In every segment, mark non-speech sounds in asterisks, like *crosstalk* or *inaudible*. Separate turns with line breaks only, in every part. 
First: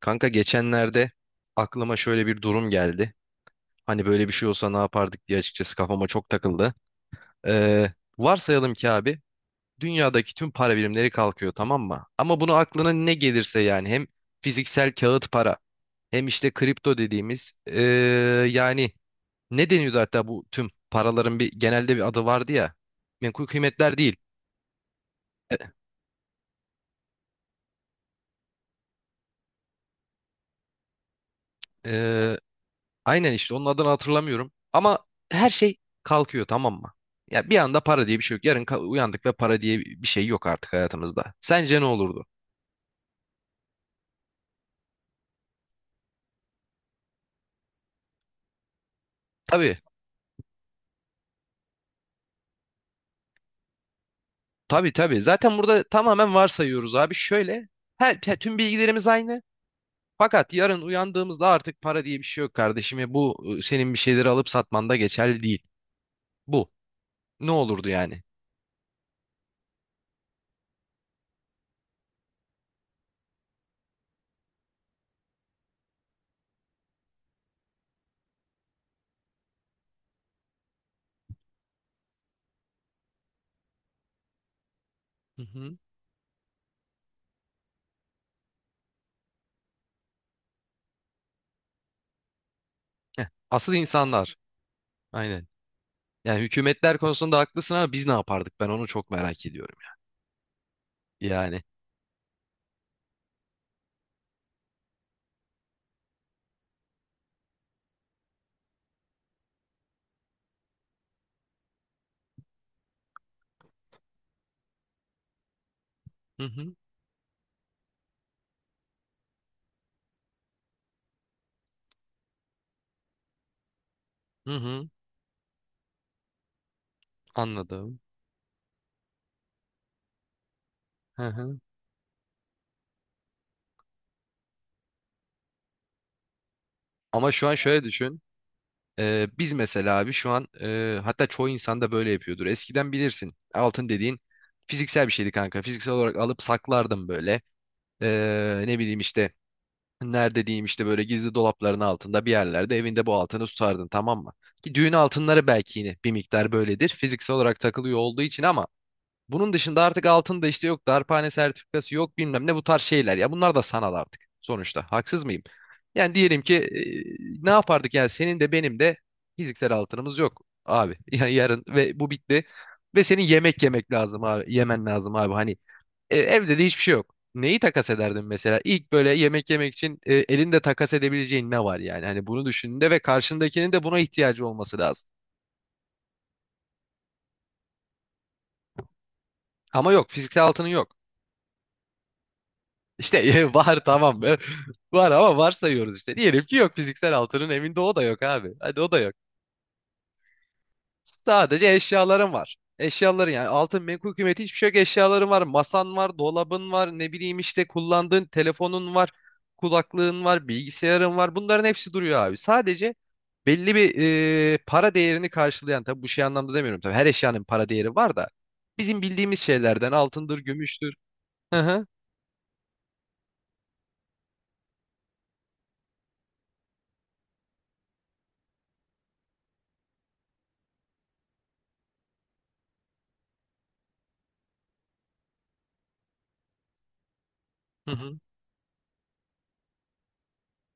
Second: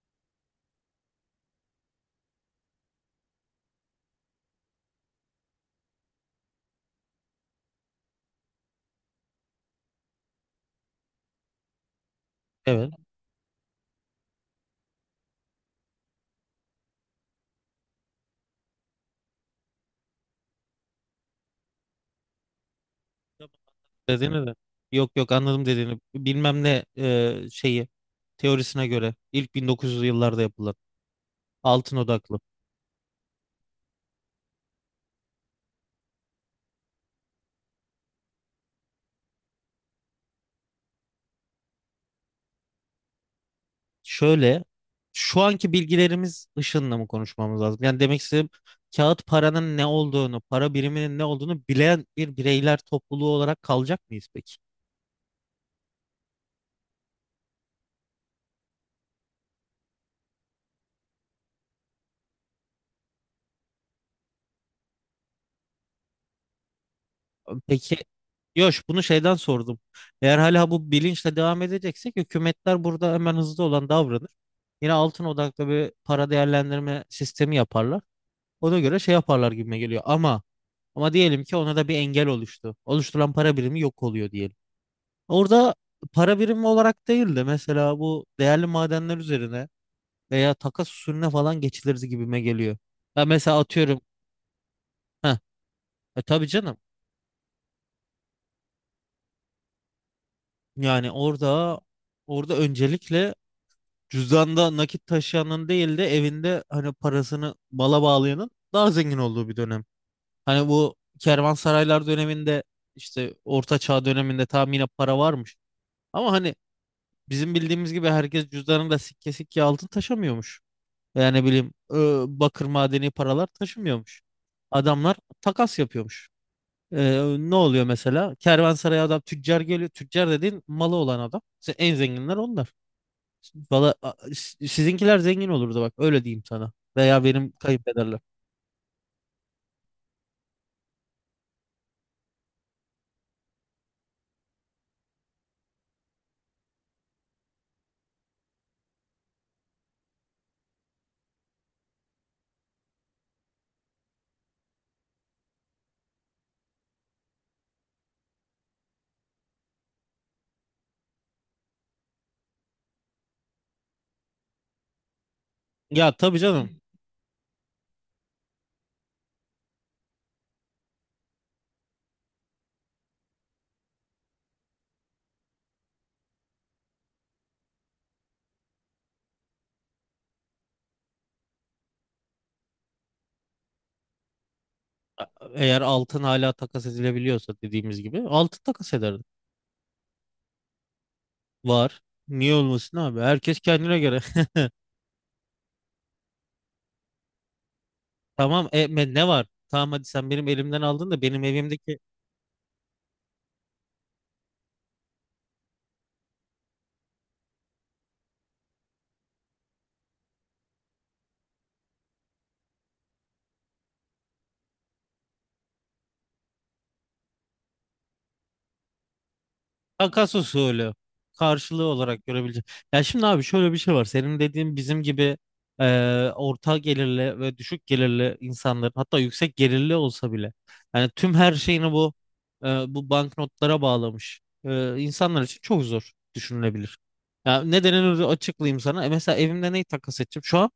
Kanka geçenlerde aklıma şöyle bir durum geldi. Hani böyle bir şey olsa ne yapardık diye açıkçası kafama çok takıldı. Ee, Varsayalım ki abi, dünyadaki tüm para birimleri kalkıyor, tamam mı? Ama bunu aklına
Evet.
ne gelirse, yani hem fiziksel kağıt para hem işte kripto dediğimiz, yani ne deniyordu, hatta bu tüm paraların bir genelde bir adı vardı ya. Menkul kıymetler değil.
Dediğini de. Yok, anladım dediğini. Bilmem ne şeyi teorisine göre ilk 1900'lü yıllarda yapılan altın
Ee,
odaklı.
Aynen işte, onun adını hatırlamıyorum. Ama her şey kalkıyor, tamam mı? Ya bir anda para diye bir şey yok. Uyandık ve para diye bir şey yok artık hayatımızda. Sence ne olurdu?
Şöyle, şu anki bilgilerimiz ışığında mı konuşmamız lazım? Yani demek istediğim, kağıt paranın
Tabii,
ne olduğunu, para biriminin ne olduğunu bilen bir bireyler topluluğu olarak kalacak mıyız peki?
tabii, tabii. Zaten burada tamamen varsayıyoruz abi. Şöyle, tüm bilgilerimiz aynı. Fakat yarın uyandığımızda artık para diye bir şey yok kardeşim. Ve bu, senin bir şeyleri alıp satmanda geçerli değil. Bu. Ne olurdu
Peki.
yani?
Yok, bunu şeyden sordum. Eğer hala bu bilinçle devam edeceksek, hükümetler burada hemen hızlı olan davranır. Yine altın odaklı bir para değerlendirme sistemi yaparlar. Ona göre şey yaparlar gibime geliyor. Ama diyelim ki ona da bir engel oluştu. Oluşturulan para birimi yok oluyor diyelim.
Hı
Orada
hı.
para birimi olarak değil de mesela bu değerli madenler üzerine veya takas usulüne falan geçilir gibime geliyor. Ya
Heh.
mesela
Asıl
atıyorum.
insanlar.
Heh,
Aynen.
e
Yani
tabii canım.
hükümetler konusunda haklısın ama biz ne yapardık? Ben onu çok merak ediyorum.
Yani
Yani.
orada öncelikle cüzdanda nakit taşıyanın değil de evinde hani parasını mala bağlayanın daha zengin olduğu bir dönem. Hani bu kervansaraylar döneminde, işte Orta Çağ döneminde tam yine para varmış. Ama
Hı
hani
hı.
bizim bildiğimiz gibi herkes cüzdanında sikke sikke altın taşımıyormuş. Yani bileyim bakır madeni paralar taşımıyormuş.
Hı hı,
Adamlar takas yapıyormuş. Ne oluyor
anladım.
mesela? Kervansaraya adam tüccar geliyor. Tüccar dediğin malı olan
Hı
adam.
hı.
İşte en zenginler onlar. Valla sizinkiler zengin olurdu, bak öyle diyeyim sana. Veya
Ama şu
benim
an şöyle
kayınpederler.
düşün. Biz mesela abi şu an, hatta çoğu insan da böyle yapıyordur. Eskiden bilirsin, altın dediğin fiziksel bir şeydi kanka. Fiziksel olarak alıp saklardım böyle. Ne bileyim işte, nerede diyeyim, işte böyle gizli dolapların altında bir yerlerde evinde bu altını tutardın, tamam mı? Ki düğün altınları belki yine bir miktar böyledir, fiziksel olarak takılıyor olduğu için. Ama bunun dışında artık altın da işte yok, darphane sertifikası yok, bilmem ne, bu tarz şeyler. Ya bunlar da sanal artık sonuçta. Haksız mıyım?
Ya
Yani
tabii
diyelim ki,
canım.
ne yapardık yani? Senin de benim de fiziksel altınımız yok abi. *laughs* Yani yarın ve bu bitti. Ve senin yemek yemek lazım abi. Yemen lazım abi. Hani, evde de hiçbir şey yok. Neyi takas ederdin mesela? İlk böyle yemek yemek için, elinde takas edebileceğin ne var yani? Hani bunu düşündüğünde ve karşındakinin de buna ihtiyacı olması lazım.
A- Eğer altın hala takas edilebiliyorsa, dediğimiz gibi altın takas ederdim.
Ama yok, fiziksel altının yok.
Var. Niye olmasın abi?
İşte *laughs*
Herkes
var
kendine göre.
tamam.
*laughs*
*laughs* Var ama varsayıyoruz işte. Diyelim ki yok, fiziksel altının evinde, o da yok abi.
Tamam
Hadi o da yok.
ne var? Tamam, hadi sen benim elimden aldın da benim
Sadece
evimdeki
eşyaların var. Eşyaların, yani altın, menkul kıymeti hiçbir şey yok. Eşyaların var. Masan var, dolabın var, ne bileyim işte kullandığın telefonun var, kulaklığın var, bilgisayarın var. Bunların hepsi duruyor abi. Sadece belli bir, para değerini karşılayan, tabii bu şey anlamda demiyorum, tabii her eşyanın para değeri var da, bizim bildiğimiz şeylerden
takas
altındır,
usulü
gümüştür. Hı
karşılığı
hı.
olarak görebilecek. Ya şimdi abi şöyle bir şey var. Senin dediğin bizim gibi orta gelirli ve düşük gelirli insanların, hatta yüksek gelirli olsa bile, yani tüm her şeyini bu e, bu banknotlara bağlamış insanlar için çok zor düşünülebilir. Ya
Hı hı.
nedenini açıklayayım sana. E, mesela evimde neyi takas edeceğim? Şu an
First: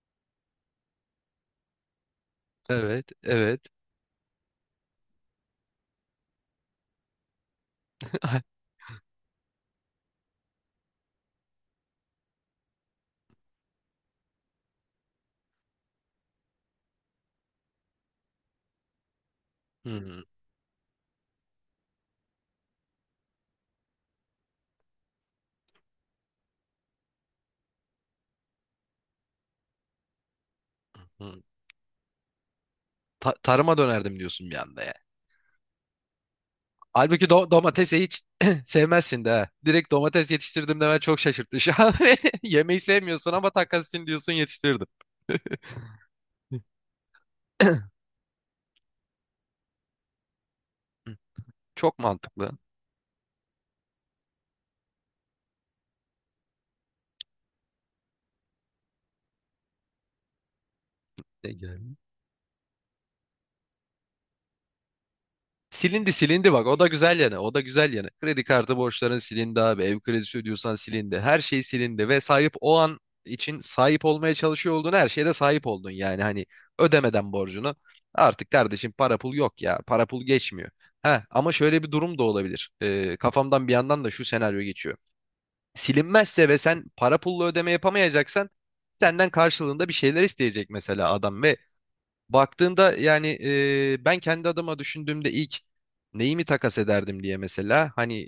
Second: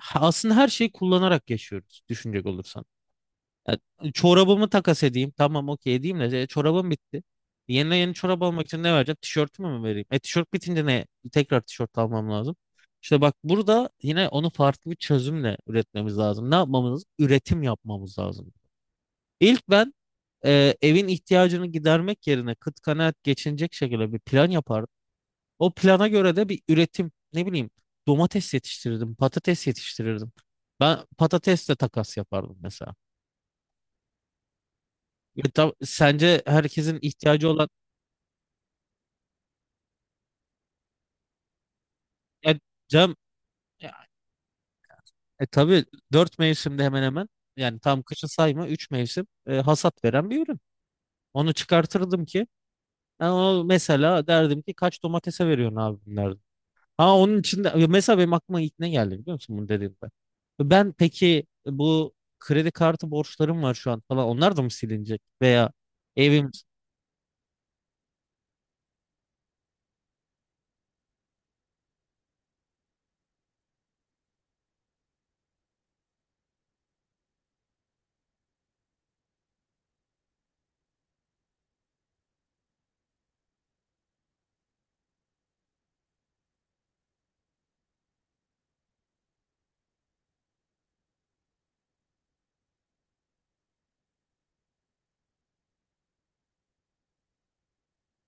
aslında her şeyi kullanarak yaşıyoruz, düşünecek olursan.
Evet, evet.
Ya, çorabımı takas edeyim. Tamam, okey edeyim de çorabım bitti. Yeni yeni çorap
*laughs*
almak için ne vereceğim? Tişörtümü mü vereyim? E tişört bitince ne? Tekrar tişört almam lazım. İşte bak, burada yine onu farklı bir çözümle üretmemiz lazım. Ne yapmamız lazım? Üretim yapmamız lazım. İlk ben
Hmm.
evin ihtiyacını gidermek yerine kıt kanaat geçinecek şekilde bir plan yapardım. O plana göre de bir üretim, ne bileyim, domates yetiştirirdim, patates yetiştirirdim. Ben
Hı.
patatesle takas yapardım mesela.
Tarıma dönerdim diyorsun bir anda ya.
Ya sence herkesin
Halbuki
ihtiyacı olan
domatesi hiç *clears throat* sevmezsin de. Ha. Direkt domates yetiştirdim demen çok şaşırttı şu an. *laughs*
ya
Yemeği
Cem,
sevmiyorsun ama takas
ya,
için diyorsun yetiştirdim.
tabii dört mevsimde hemen hemen, yani tam
*clears throat*
kışı sayma, üç mevsim hasat veren bir ürün. Onu
Çok
çıkartırdım ki
mantıklı.
ben onu, mesela derdim ki, kaç domatese veriyorsun abi bunlardan. Ha, onun içinde ya mesela benim aklıma ilk ne geldi biliyor musun bunu dediğimde. Ben peki bu kredi kartı borçlarım var şu an falan, onlar da mı silinecek veya
Silindi
evim?
silindi, bak o da güzel yanı, o da güzel yanı. Kredi kartı borçların silindi abi, ev kredisi ödüyorsan silindi, her şey silindi ve sahip o an için sahip olmaya çalışıyor olduğun her şeye de sahip oldun, yani hani ödemeden borcunu. Artık kardeşim para pul yok ya, para pul geçmiyor. Ha ama şöyle bir durum da olabilir. Kafamdan bir yandan da şu senaryo geçiyor. Silinmezse ve sen para pulla ödeme yapamayacaksan, senden karşılığında bir şeyler isteyecek mesela adam. Ve baktığında yani, ben kendi adıma düşündüğümde ilk neyi mi takas ederdim diye, mesela hani,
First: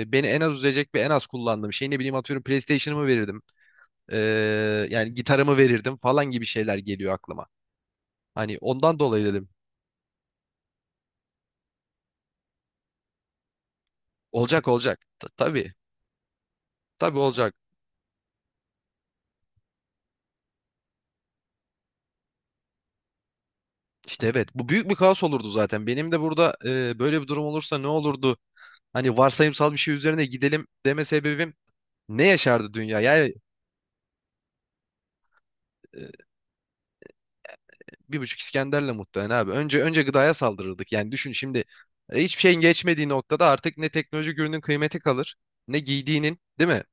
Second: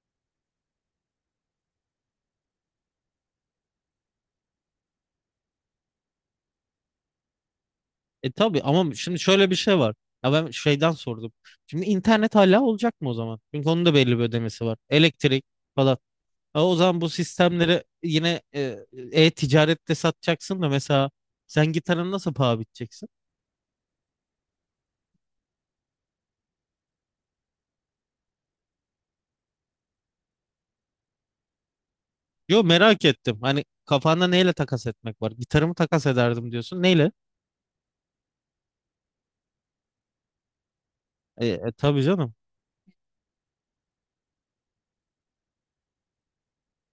beni en az üzecek ve en az kullandığım şey, ne bileyim, atıyorum PlayStation'ımı verirdim. E, Yani gitarımı verirdim falan gibi şeyler geliyor aklıma.
E
Hani
tabii ama
ondan
şimdi
dolayı dedim.
şöyle bir şey var. Ya ben şeyden sordum. Şimdi internet hala olacak mı o zaman? Çünkü onun da belli bir ödemesi
Olacak,
var.
olacak.
Elektrik
Tabii,
falan. Ha, o zaman bu
tabii, olacak.
sistemleri yine e-ticarette satacaksın da mesela sen gitarını nasıl paha biteceksin?
İşte evet, bu büyük bir kaos olurdu. Zaten benim de burada, böyle bir durum olursa ne olurdu, hani varsayımsal bir şey üzerine gidelim deme sebebim, ne
Yo,
yaşardı dünya
merak
yani.
ettim. Hani kafanda neyle takas etmek var? Gitarımı takas ederdim diyorsun. Neyle?
Bir buçuk İskender'le muhtemelen abi. Önce önce gıdaya saldırırdık. Yani düşün şimdi,
Tabii canım.
hiçbir şeyin geçmediği noktada artık ne teknolojik ürünün kıymeti kalır, ne giydiğinin, değil mi?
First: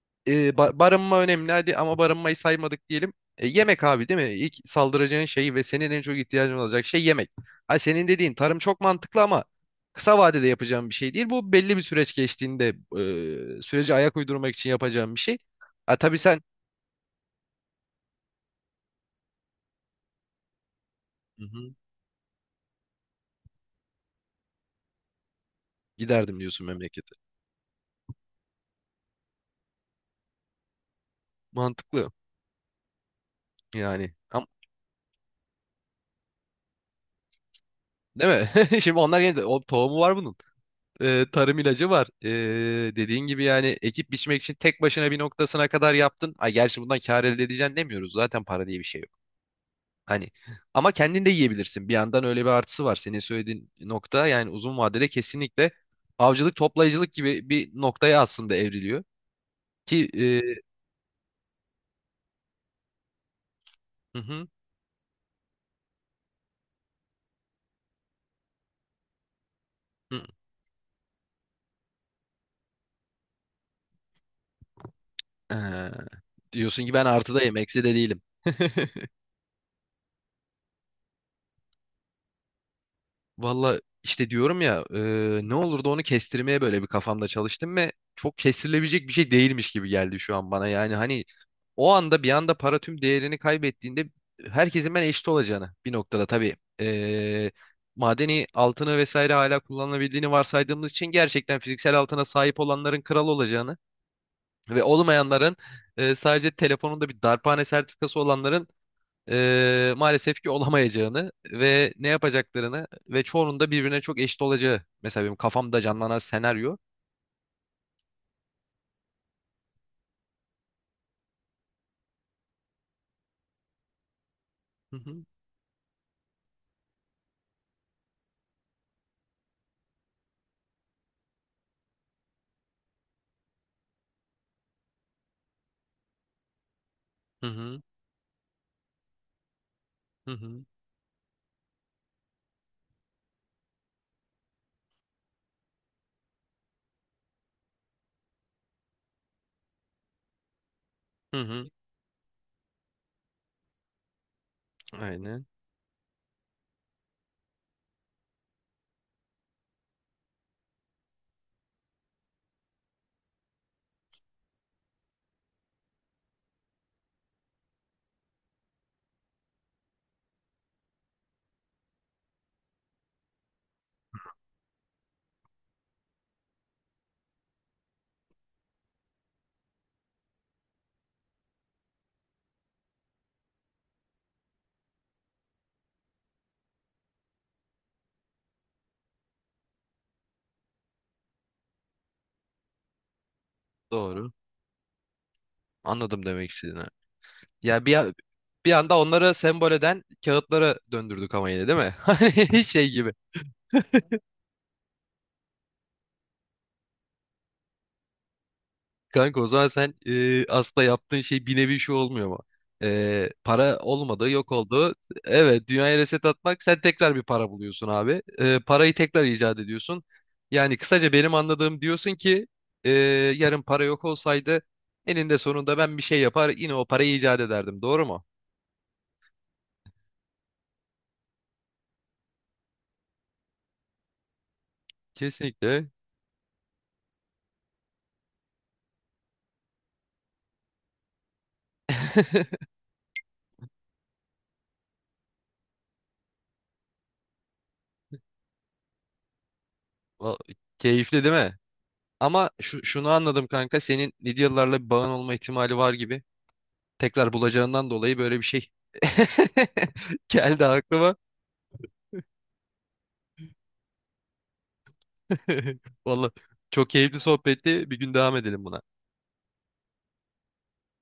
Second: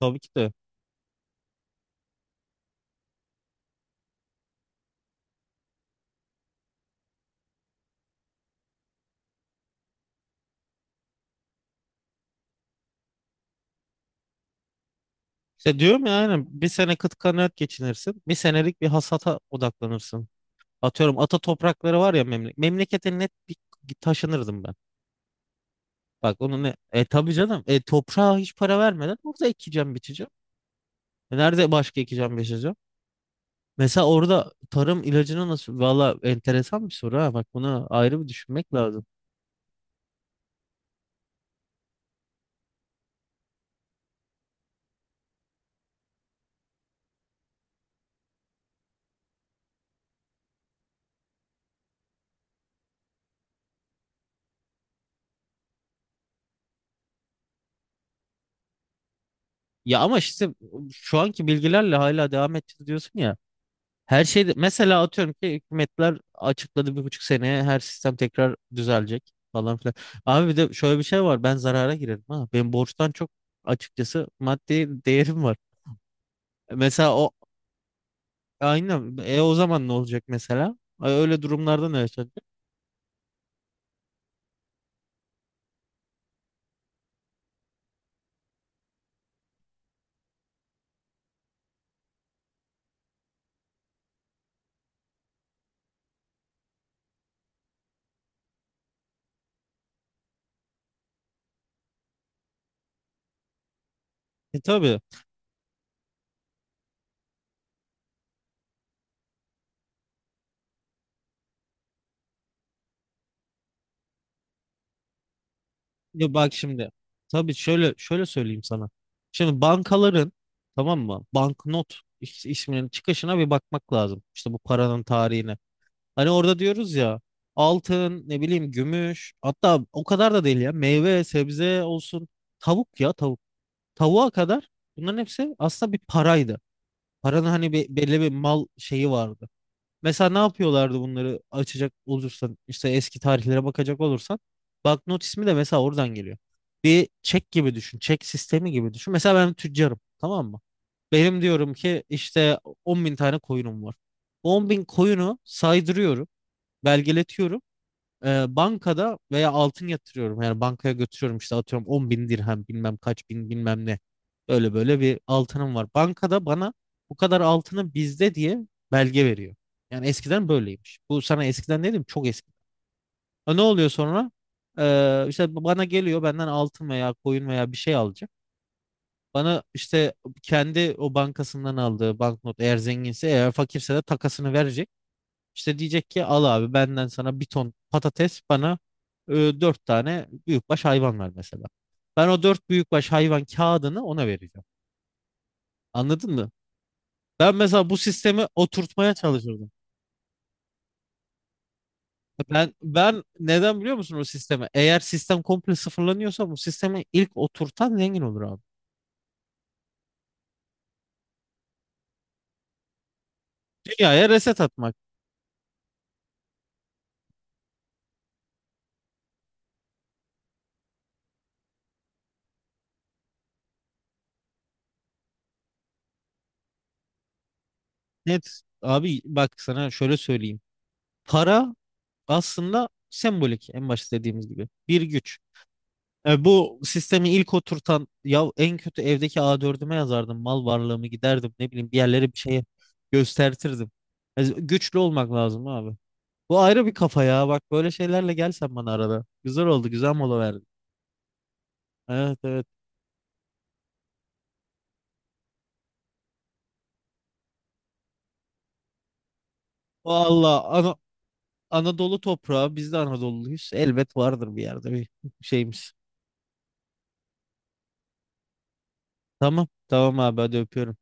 Tabii ki de.
E, barınma önemli hadi, ama barınmayı saymadık diyelim. E, yemek abi, değil mi? İlk saldıracağın şey ve senin en çok ihtiyacın olacak şey yemek. Ay senin dediğin tarım çok mantıklı ama kısa vadede yapacağım bir şey değil. Bu belli bir süreç geçtiğinde, sürece ayak uydurmak için yapacağım bir şey.
İşte
Ha,
diyorum ya,
tabii sen.
aynen bir sene kıt kanaat geçinirsin. Bir senelik bir hasata odaklanırsın. Atıyorum ata
Hı hı.
toprakları var ya, memlekete net bir taşınırdım ben. Bak
Giderdim
onu
diyorsun
ne? E
memlekete.
tabii canım. E toprağa hiç para vermeden orada ekeceğim, biçeceğim. E, nerede başka
Mantıklı
ekeceğim, biçeceğim? Mesela
yani. Ama
orada tarım ilacını nasıl? Valla enteresan bir soru ha. Bak bunu ayrı bir
değil mi?
düşünmek
*laughs* Şimdi
lazım.
onlar yeni, o tohumu var bunun. Tarım ilacı var. Dediğin gibi yani, ekip biçmek için tek başına bir noktasına kadar yaptın. Ay gerçi bundan kâr elde edeceksin demiyoruz, zaten para diye bir şey yok. Hani ama kendin de yiyebilirsin. Bir yandan öyle bir artısı var. Senin söylediğin nokta yani uzun vadede kesinlikle avcılık toplayıcılık gibi bir noktaya aslında evriliyor.
Ya
Ki
ama işte, şu anki bilgilerle hala devam edeceğiz diyorsun ya.
hı
Her
hı,
şeyde mesela atıyorum ki hükümetler açıkladı, 1,5 seneye her sistem tekrar düzelecek falan filan.
hı,
Abi bir de şöyle bir şey var, ben zarara girerim ha. Benim borçtan çok açıkçası maddi değerim var.
ee, diyorsun ki ben
Mesela o
artıdayım, eksi de değilim. *laughs*
aynen, e o zaman ne olacak mesela? E, öyle durumlarda ne yaşanacak?
Valla işte diyorum ya, ne olur da onu kestirmeye böyle bir kafamda çalıştım ve çok kestirilebilecek bir şey değilmiş gibi geldi şu an bana. Yani hani, o anda bir anda para tüm değerini kaybettiğinde, herkesin ben eşit olacağını bir noktada tabii. Madeni altını vesaire hala kullanılabildiğini varsaydığımız için gerçekten fiziksel altına sahip olanların kral olacağını
E
ve
tabii.
olmayanların, sadece telefonunda bir darphane sertifikası olanların maalesef ki olamayacağını ve ne yapacaklarını ve çoğunun da birbirine çok eşit olacağı. Mesela benim kafamda canlanan
Ya bak
senaryo.
şimdi, tabii şöyle söyleyeyim sana. Şimdi bankaların, tamam mı, banknot isminin çıkışına bir bakmak lazım. İşte bu
Hı
paranın
hı,
tarihine. Hani orada diyoruz ya, altın, ne bileyim gümüş, hatta o kadar da değil ya, meyve sebze olsun, tavuk ya, tavuk. Tavuğa kadar bunların hepsi aslında bir paraydı. Paranın
hı
hani
hı,
bir, belli bir mal şeyi vardı. Mesela
hı
ne
hı.
yapıyorlardı bunları, açacak olursan işte eski tarihlere bakacak olursan, banknot ismi de mesela oradan geliyor. Bir çek gibi düşün, çek sistemi gibi düşün. Mesela ben tüccarım, tamam mı?
Hı
Benim
hı.
diyorum ki işte, 10 bin tane koyunum var. 10 bin koyunu
Aynen.
saydırıyorum, belgeletiyorum. Bankada veya altın yatırıyorum. Yani bankaya götürüyorum, işte atıyorum 10 bin dirhem bilmem kaç bin bilmem ne. Böyle böyle bir altınım var. Bankada bana bu kadar altını bizde diye belge veriyor. Yani eskiden böyleymiş. Bu sana eskiden dedim, çok eski. Ha, ne oluyor sonra? İşte bana geliyor, benden altın veya koyun veya bir şey alacak. Bana işte kendi o bankasından aldığı banknot, eğer zenginse, eğer fakirse de takasını verecek. İşte diyecek ki, al abi benden sana bir ton patates, bana 4 tane büyükbaş hayvan ver mesela. Ben o 4 büyükbaş hayvan kağıdını ona
Doğru.
vereceğim.
Anladım
Anladın mı?
demek istediğini.
Ben
Ya
mesela bu
bir
sistemi
bir anda
oturtmaya
onları
çalışırdım.
sembol eden kağıtlara döndürdük ama, yine değil mi? *laughs* Hani
Ben
şey gibi.
ben neden biliyor musun o sistemi? Eğer sistem komple sıfırlanıyorsa, bu sistemi ilk oturtan zengin olur abi.
Kanka o zaman sen, aslında yaptığın şey bir nevi şu olmuyor mu? E, para
Dünyaya
olmadı, yok
reset atmak.
oldu. Evet, dünyaya reset atmak. Sen tekrar bir para buluyorsun abi. E, parayı tekrar icat ediyorsun. Yani kısaca benim anladığım, diyorsun ki, e, yarın para yok olsaydı eninde sonunda ben bir şey yapar yine o parayı icat ederdim. Doğru mu?
Net. Abi bak sana şöyle söyleyeyim. Para aslında sembolik, en başta dediğimiz gibi. Bir güç.
Kesinlikle.
E, bu sistemi ilk oturtan, ya en kötü evdeki a dördüme yazardım mal varlığımı, giderdim ne bileyim bir
*laughs*
yerlere bir şeye göstertirdim. E, güçlü olmak lazım abi. Bu ayrı bir kafa ya, bak böyle şeylerle gel sen bana arada. Güzel oldu, güzel
Va-
mola verdin.
Keyifli değil mi?
Evet,
Ama
evet.
şunu anladım kanka. Senin Lidyalılarla bir bağın olma ihtimali var gibi. Tekrar bulacağından dolayı böyle bir şey *laughs*
Valla
geldi aklıma.
Anadolu toprağı, biz de Anadolu'luyuz. Elbet vardır bir yerde bir şeyimiz.
*laughs* Vallahi çok keyifli sohbetti. Bir gün devam edelim buna.
Tamam tamam abi, hadi öpüyorum.